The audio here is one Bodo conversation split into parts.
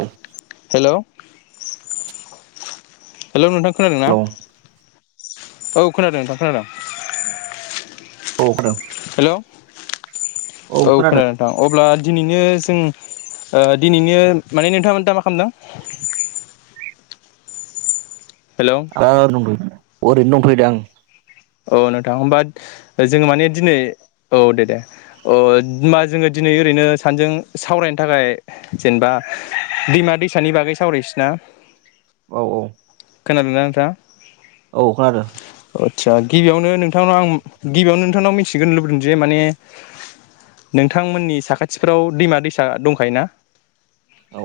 औ हेल' हेल' नोंथां खोनादों ना हेलौ औ खोनादों नोंथां खोनादों औ खोनादों हेल' औ खोनादों नोंथां अब्ला दिनैनो उ ओ दिनैनो माने नोंथांमोन दा मा खालामदों हेलौ ओ नंगौ एरैनो दंथयो दे आं औ नोंथां होमबा जोङो माने दिनै औ दे दे अ होमबा जोङो दिनै ओरैनो सानजों सावरायनो थाखाय जेनेबा दैमा दैसानि बागै सावरायसैना [inaudible] औ औ खोनादोंना नोंथां औ खोनादों आदसा गिबियावनो नोंथांनाव आं गिबियावनो नोंथांनाव मिथिग्रोनो लुबैदों जे माने नोंथांमोननि साखाथिफोराव दैमा दैसा दंखायो ना औ।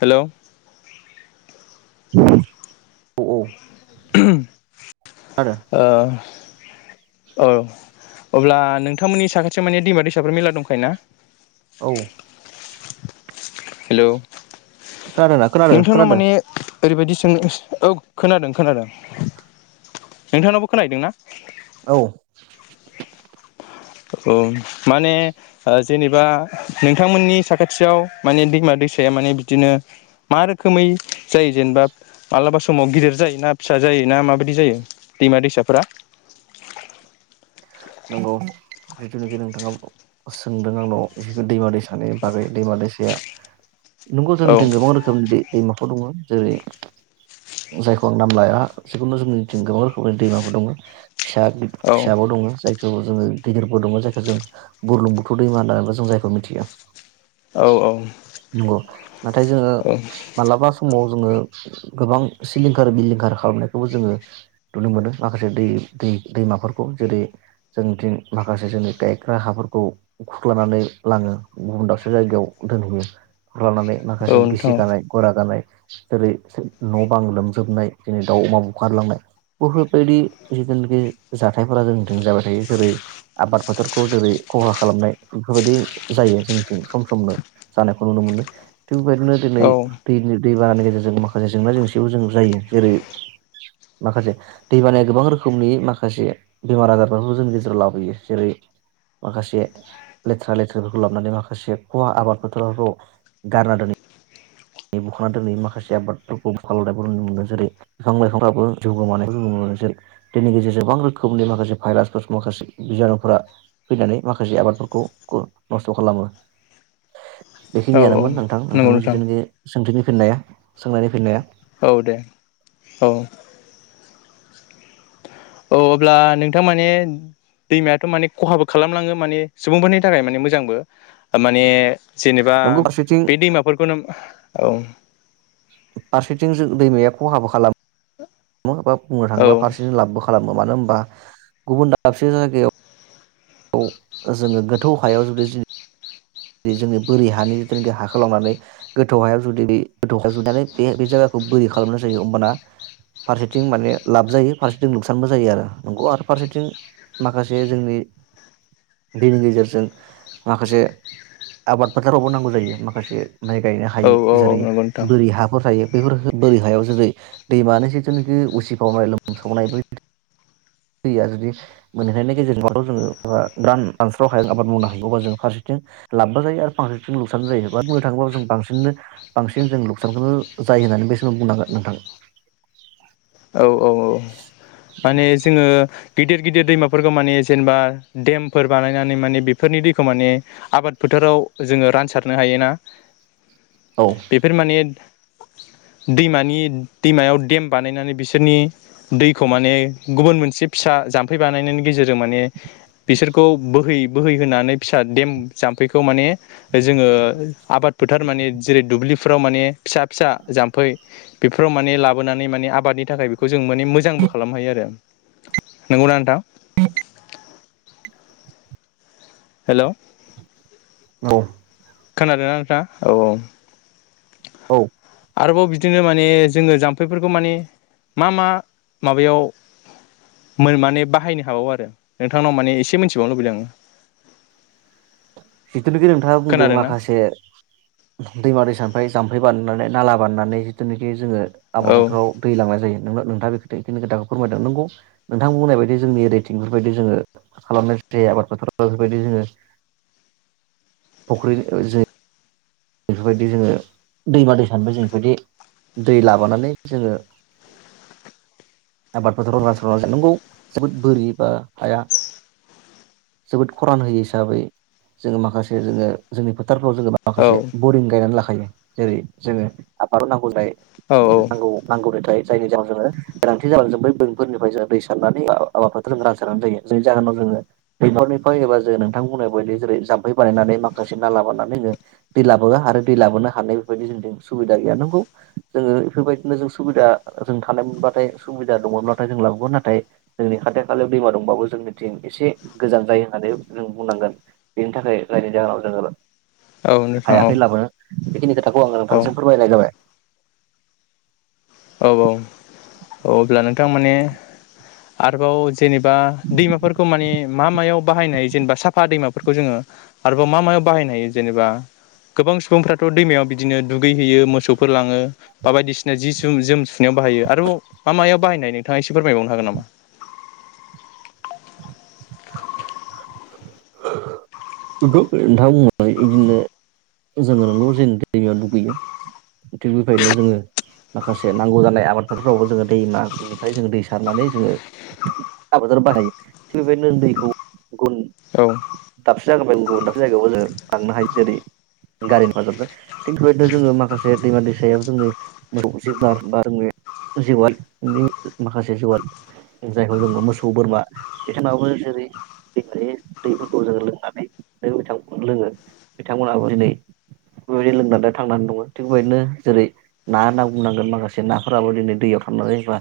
हेलौ। औ औ। [unintelligible] ओ ओ अब्ला नोंथांमोननि साखाथियाव माने दैमा दैसाफोर मेरला दंखायो ना? औ। हेलौ। खानादोना खानादो नोंथांनाव खोनादो। माने ओरैबायदि सों औ खोनादों खोनादों, नोंथांनावबो खोनाहैदों ना? औ। औ माने जेनेबा नोंथांमोननि साखाथियाव माने दैमा दैसाया माने बिदिनो मा रोखोमै जायो जेनेबा मालाबा समाव गिदिर जायो ना फिसा जायो ना माबादि जायो दैमा दैसाफोरा? नंगौ जिथुनोखि नोंथाङाव सोंदों आंनाव दैमा दैसा सानि बागै दैमा दैसाया नंगौ औ जोंनिथिं गोबां रोखोमनि दै दैमाफोर दङ। जेरै जायखौ आं नाम लाया जिखुनु जोंनिं गोबां रोखोमनि दैमाफोर दङ। फिसा औ फिसाबाव दङ जाय दङो जोङो गिदिरबोदोंमोन जायखौ जों बुरलुंबुथुर दैमा होननाबो जों जायखौ मिथियो। औ औ। नंगौ नाथाय जोङो औ मालाबा समाव जोङो गोबां सिलिंखार बिलिंखार खालामनायखौबो जोङो नुनो मोनो माखासे दै दै दैमाफोरखौ जेरै जोंनिथिं माखासे जोंनि गायग्रा हाफोरखौ खुरख्लानानै लाङो गुबुन दाबसे जायगायाव दोनहैयो। खुरख्लानानै औ माखासे नोंथां बिसि गानाय गरा गानाय जेरै न' बां लोमजोबनाय जेरै दाउ अमा बुखारलांनाय बुहुद बायदि [unintelligible] जाथायफोरा जोंनिथिं जाबाय थायो। जेरै आबाद फोथारखौ जेरै खहा खालामनाय बेफोरबायदि जायो जोंनिथिं सम समनो जानायखौ नुनो मोनो। थिग बेबायदिनो दिनै औ दैनि दै बानानि गेजेरजों माखासे जेंना जेंसिबो जों जायो। जेरै माखासे दैबानाया गोबां रोखोमनि माखासे बेमार आजारफोरखौ जोंनि गेजेर राव लाबोयो। जेरै माखासे लेथ्रा लेथ्राफोरखौ लाबनानै माखासे खहा आबाद फोथारफोराव गारना दोनै नै बुखांना दोनैयो माखासे आबादफोरखौ बुखारलांनाय नुनो मोनो। जेरै बिफां लाइफांफ्राबो जिउ गोमानायखौ जों नुनो जेरै दैनि गेजेरजों गोबां रोखोमनि माखासे भाइरासफोर माखासे बिजानुफोरा फैनानै माखासे आब बादफोरखौ क नस्थ' खालामो। [inaudible] औ औ बेखिनियानोमोन नोंथां नंगौ नोंथांनि नोंथां जिथुनाखि सोंथिनि फिननाया सोंनायनि फिननाया। औ दे औ। औ अब्ला नोंथां माने दैमायाथ' माने खहाबो खालामलाङो माने सुबुंफोरनि थाखाय माने मोजांबो माने जेनेबा नंगौ फारसेथिं बे दैमाफोरखौनो औ फारसेथिं जों दैमाया खहाबो खालामो। यो बा बुंनो औ थाङोबा फारसेथिं लाबबो खालामो। मानो होनबा गुबुन दाबसे जायगायाव जोङो गोथौ हायाव जुदि जि जोङो बोरै हानि जिथुनोकि हाखौ लांनानै गोथौ हायाव जुदि बे गोथौ हायाव जुनानै बे बे जायगाखौ बोरि खालामनाय जायो होमबाना फारसेथिं माने लाब जायो फारसेथिं लुखसानबो जायो आरो नंगौ आरो फारसेथिं माखासे जोंनि दैनि गेजेरजों माखासे आबाद फोथारावबो नांगौ जायो माखासे माइ गायनो औ हायो औ जेरै नंगौ नोंथां बोरि हाफोर थायो बेफोर बोरि हायाव जेरै दैमानि जिथुनाखि उसिफावनाय लोमसावनाय बै दैया जुदि मोनहैनायनि गेजेरजोंबाथ' जोङो गोरान रानस्राव हायाव आबाद मावनो हायो अब्ला जों फारसेथिं लाब्बो जायो आरो फारसेथिं लुकसानबो जायो बा बुंनो थाङोबाबय जों बांसिननो बांसिन जों लुकसानखौनो जायो होननानै बे समाव बुंनांगोन नोंथां औ औ औ माने जोङो गिदिर गिदिर दैमाफोरखौ माने जेनेबा देमफोर बानायनानै माने बेफोरनि दैखौ माने आबाद फोथार फोथाराव जोङो रानसारनो हायो ना औ बेफोर माने दैमानि दैमायाव देम बानायनानै बिसोरनि दैखौ माने गुबुन मोनसे फिसा जाम्फै बानायनायनि गेजेरजों माने बिसोरखौ बोहै बोहै होनानै फिसा देम जाम्फैखौ माने जोङो आबाद फोथार माने जेरै दुब्लिफ्राव माने फिसा फिसा जाम्फै बेफोराव माने लाबोनानै माने आबादनि नि थाखाय बेखौ जों माने मोजांबो खालामनो हायो आरो नंगौना नोंथां हेल' औ खोनादोंना नोंथाङा औ औ औ आरोबाव बिदिनो माने जोङो जाम्फैफोरखौ माने मा मा माबायाव माने बाहायनो हाबावो आरो नोंथांनाव माने एसे मोनथिबावनो लुबैदों आङो जिथुनिखि नोंथाङा बुंदों खोनादों ना माखासे दैमा दैसानिफ्राय जामफ जामफै बारनानै नाला बारनानै जिथुनिखि जोङो आबाद औ फोथाराव दै लांनाय जायो नों नोंथाङा बेखौ नि खोथाखौ फोरमायदों नंगौ नोंथां बुंनाय बायदि जोंनि रेटिंफोरबायायदि जोङो खालामनाय ज आबाद फोथाराव बेफोरबायदि जोङो फख्रिनि जे बेफोरबायदि जोङो दैमा दै सानिबो जों बेफोरबायदि दै लाबोनानानै जोङो आबादफोथारफोरा रानस्राव नंगौ जोबोद बोरि बा हाया जोबोद खरान होयो हिसाबै जोङो माखासे जोङो जोंनि फीथारफ्राव जोङो माखासे औ बरिं गायनानै लाखायो जेरै जोङो आबादाव नांगौ जाय औ नांगौ नांगौ मेथाय जायनि जउाव जोङो गोनांथि जाब्ला जों बै बेोंफोरनिफ्राय जो दै सारनानै आाबाफोर जों रानसारनानै जायो जायनि जाहोनाव जों बेफोरनिफ्राय एबा जों नोंथांमोननाय बायदि जेरै जाम्फै बानायनानै माखासे नाला बानायनानै जींङो दै लाबोआ आरो दै लाबोनो हानाय बेफोरबायदि जों सुबिदा गैया नांगौ जोङो बेफोरबायदिनो जों सुबिदा जों थानाय मोनबाथाय सुबिदा दङब्लााथाय जों लाबोगोन नाथाय जोंनि खाथि खालायाव दैमा दंबाबो जोंनिथिं एसे गोजान जायो होननानै जों बुंनांगोन बेनि थाखाय जायनि जाहोनाव जोङो औ नोंथां हायाखै औ लाबोनो बेखिनि खोथाखौ आं औ औ नोंथांसिम फोरमायनाय जाबाय औ औ औ अब्ला नोंथां माने आरोबाव जेनेबा दैमाफोरखौ मानिे मा मायाव बाहायनो हायो जेनेबा साफा दैमाफोरखौ जोङो आरोबाव मा मायाव बाहायनो हायो जेनेबा गोबां सुबुंफ्राथ' दैमायाव बिदिनो दुगै हैैयो मोसौफोर लाङो बा बायदिसिना जि ज जोम सुनायाव बाहायो आरोबाव मा मायाव बाहायनाय नोंथाङा एसे फोरमायबावनो हागोन नामा [inaudible] [inaudible] नोंथांङ बिदिनो जोङो नंगौ जे दैमायाव दुगैयो [unintelligible] थिग बेबायनो जोङो माखासे नांगौ जानाय आबादफोरावबो जोङो दैमानिफ्राय जो दै सारनानै जोङो बाहायो थिग बेबायदिनो दैखौ गुन औ दाबसे जागा गुबुन दाबसे जायगायावबो जोंङो थांनो हायो जेरै गारि हेफाजाबजों थिग बेबायदिनो जोङो माखासे दैमा दै सायाव जोंनि मोसौ जिबुनार बा जोंनि जिवादनि माखासे जिवाद जाय जों मोसौ बोरमा बिथाङाबो ज दै [inaudible] दैफोरखौ जोङो लोंनानै बिथांमोना लोङो बिथांमोनाबो दिनै बेबायदि लोंनानै थांनानै दङ थिग बेबायदिनो जेरै ना होनना बुंनांगोन माखासे नाफोराबो दिनै दैयाव थायो। थांनानै बा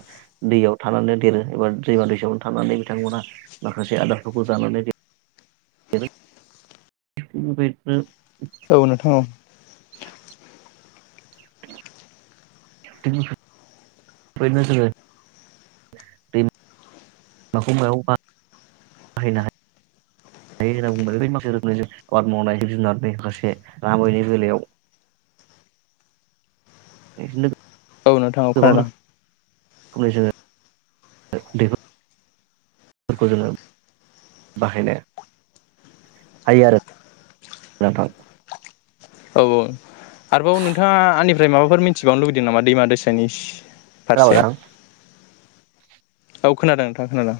दैयाव थानानै देरो एबा दैमा दैसायावनो थानानै बिथांमोना माखासे आदारफोरखौ जानानै देरो औ नोंथां औ बेबायदिनो जोंओ दै-माखौ बाहायनो हायो। दै होनना बुंब्ला है माखासेआबाद मावनाय जिब जुनारनि माखासे नामैनि बेलायाव [inaudible] बे [unintelligible] औ नोंथां औ खोनादों खैसो [unintelligible] बेफोरखौ जोङो बाहायनाय ह ह [unintelligible] औ आरोबाव नोंथाङा आंनिफ्राय माबाफोर मिथिबावनो लुुबैदों नामा दैमा दैसायनिस खाबां औ खोनादों नोंथाङां खोनादों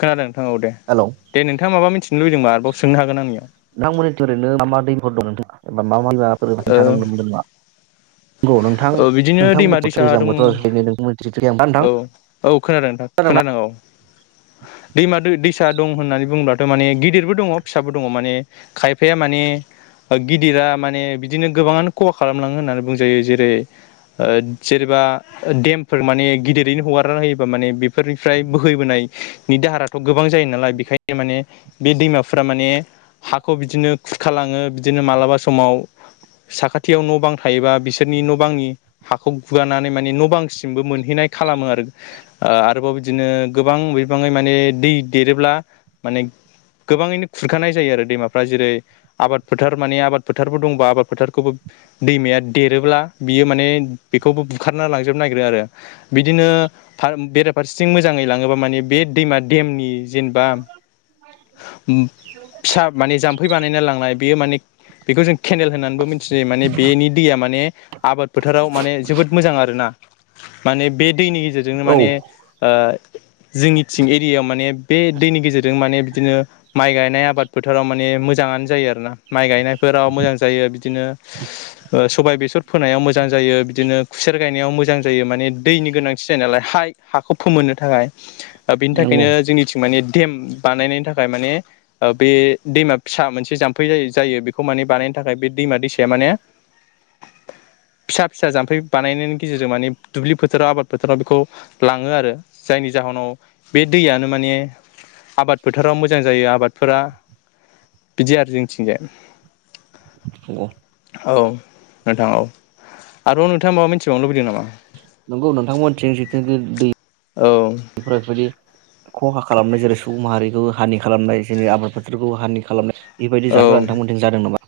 खोनादों नोंथां औ दे हेलौ दे नोंथाङा माबा मिथिनो लुबैदोंबा आरोबाव सोंनो हागोन आंनियाव। नोंथांमोननिथिं ओरैनो मा मा दैफोर ओ दं [inaudible] नंगौ नोंथां औ बिदिनो नोंथां दैमा दैसा दैज्लां दङ बोथोर नोंथां औ औ खोनादों नोंथां। खोनादोंना? खोनादों औ दैमा दै दैसा दं होननानै बुंब्ला माने गिदिरबो दङ फिसाबो दङ माने खायफाया माने गिदिरा माने बिदिनो गोबाङानो खहा खालामलाङो होननानै बुंजायो जेरै जेनेबा देमफोर माने गिदिरैनो हगारना होयोबा माने बेफोरनिफ्राय बोहैबोनाय नि दाहाराथ' गोबां जायो नालाय बेखायनो माने बे दैमाफोरा माने हाखौ बिदिनो खुरखालाङो बिदिनो मालाबा समाव साखाथियाव न' बां थायोबा बिसि बिसोरनि न' बांनि हाखौ गुगानानै माने न' बांसिमबो मोनहैनाय खालामो आरो ओ आरोबाव बेबा बिदिनो गोबां बिबाङै माने दै देरोब्ला माने गोबाङैनो खुरखानाय जायो आरो दैमाफ्रा जेरै आबाद फोथार माने आबाद फोथारबो दंबा आबाद फोथारखौबो दैमाया देर ब्ला बेयो माने बेखौबो बुखारना लांजोबनो नागिरो आरो बिदिनो फा बेरा फारसे सिं मोजाङै लाङोबा माने बे दैमा देमनि जेनेबा उम फिसा माने जाम्फै बानायना लांनाय बेयो माने बेखौ जों केनेल होननानैबो मिथियो माने बेनि दैया माने आबाद फोथाराव माने जोबोद मोजां आरोना। माने बे दैनि गेजेरनो औ माने जोंनिथिं एरियायाव माने बे दैनि गेजेरजों माने बिदिनो माइ गायनाय आबाद फोथाराव माने मोजाङानो जायो आरो ना माइ गायनायफोराव मोजां जायो बिदिनो ओ सबाय बेसर फोनायाव मोजां जायो बिदिनो खुसेर गायनायाव मोजां जायो माने दैनि गोनांथि। थि जायो नालाय हाय हाखौ फोमोननो थाखाय ओ बेनि नंगौ थाखायनो जोंनिथिं माने देम बानायनाय थाखाय माने बे दैमा फिसा मोनसे जाम्फै जायो जायो बेखौ माने बानायनो थाखाय बे दैमा दैसाया माने फिसा फिसा जाम्फै बानायनायनि गेजेरजों माने दुब्लि फोथाराव आबाद फोथाराव बेखौ लाङो आरो जायनि जाहोनाव बे दैयानो माने आबाद फोथाराव मोजां जायो आबादफोरा बिदि आरो जोंनिथिंजाय। नंगौ औ नोंथां औ आरो नोंथाङा माबा मिथिबावनो लुबैदों नामा? नंगौ नोंथांमोनथिं [inaudible] दै औ [inaudible] बायदि खहा खालामनाय जेरै सुबुं माहारिखौ हानि खालामनाय जेरै आबाद फोथारखौ हानि खालामनाय बेबायदि जा [unintelligible] फोरा औ नोंथांमोनथिं जादों नामा?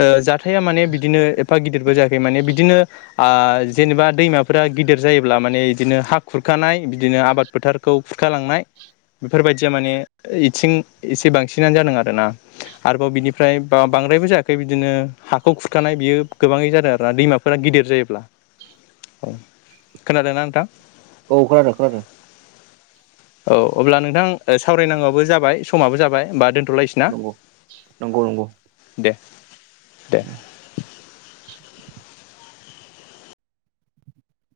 ओ जाथाया माने बिदिनो एफा गिदिरबो जायाखै माने बिदिनो आ जेनेबा दैमाफोरा गिदिर जायोब्ला माने इदिनो हा खुरखा खुरखानाय बिदिनो आबाद फोथारखौ खुरखालांनाय बेफोरबायदिया माने इथिं एसे बांसिनानो जादों आरो ना। आरोबाव बिनिफ्राय बा बांद्रायबो जाया ओमफ्राय बिदिनो हाखौ खुरखानाय बियो गोबाङै जादों आरोना दैमाफोरा गिदिर जायोब्ला। औ खोनादोंना नोंथां? औ खोनादों खोनादों। औ अब्ला नोंथां सावरायनांगौबो जाबाय समाबो जाबाय होमबा दोन थ'लायनोसै ना नंगौ नंगौ नंगौ दे दे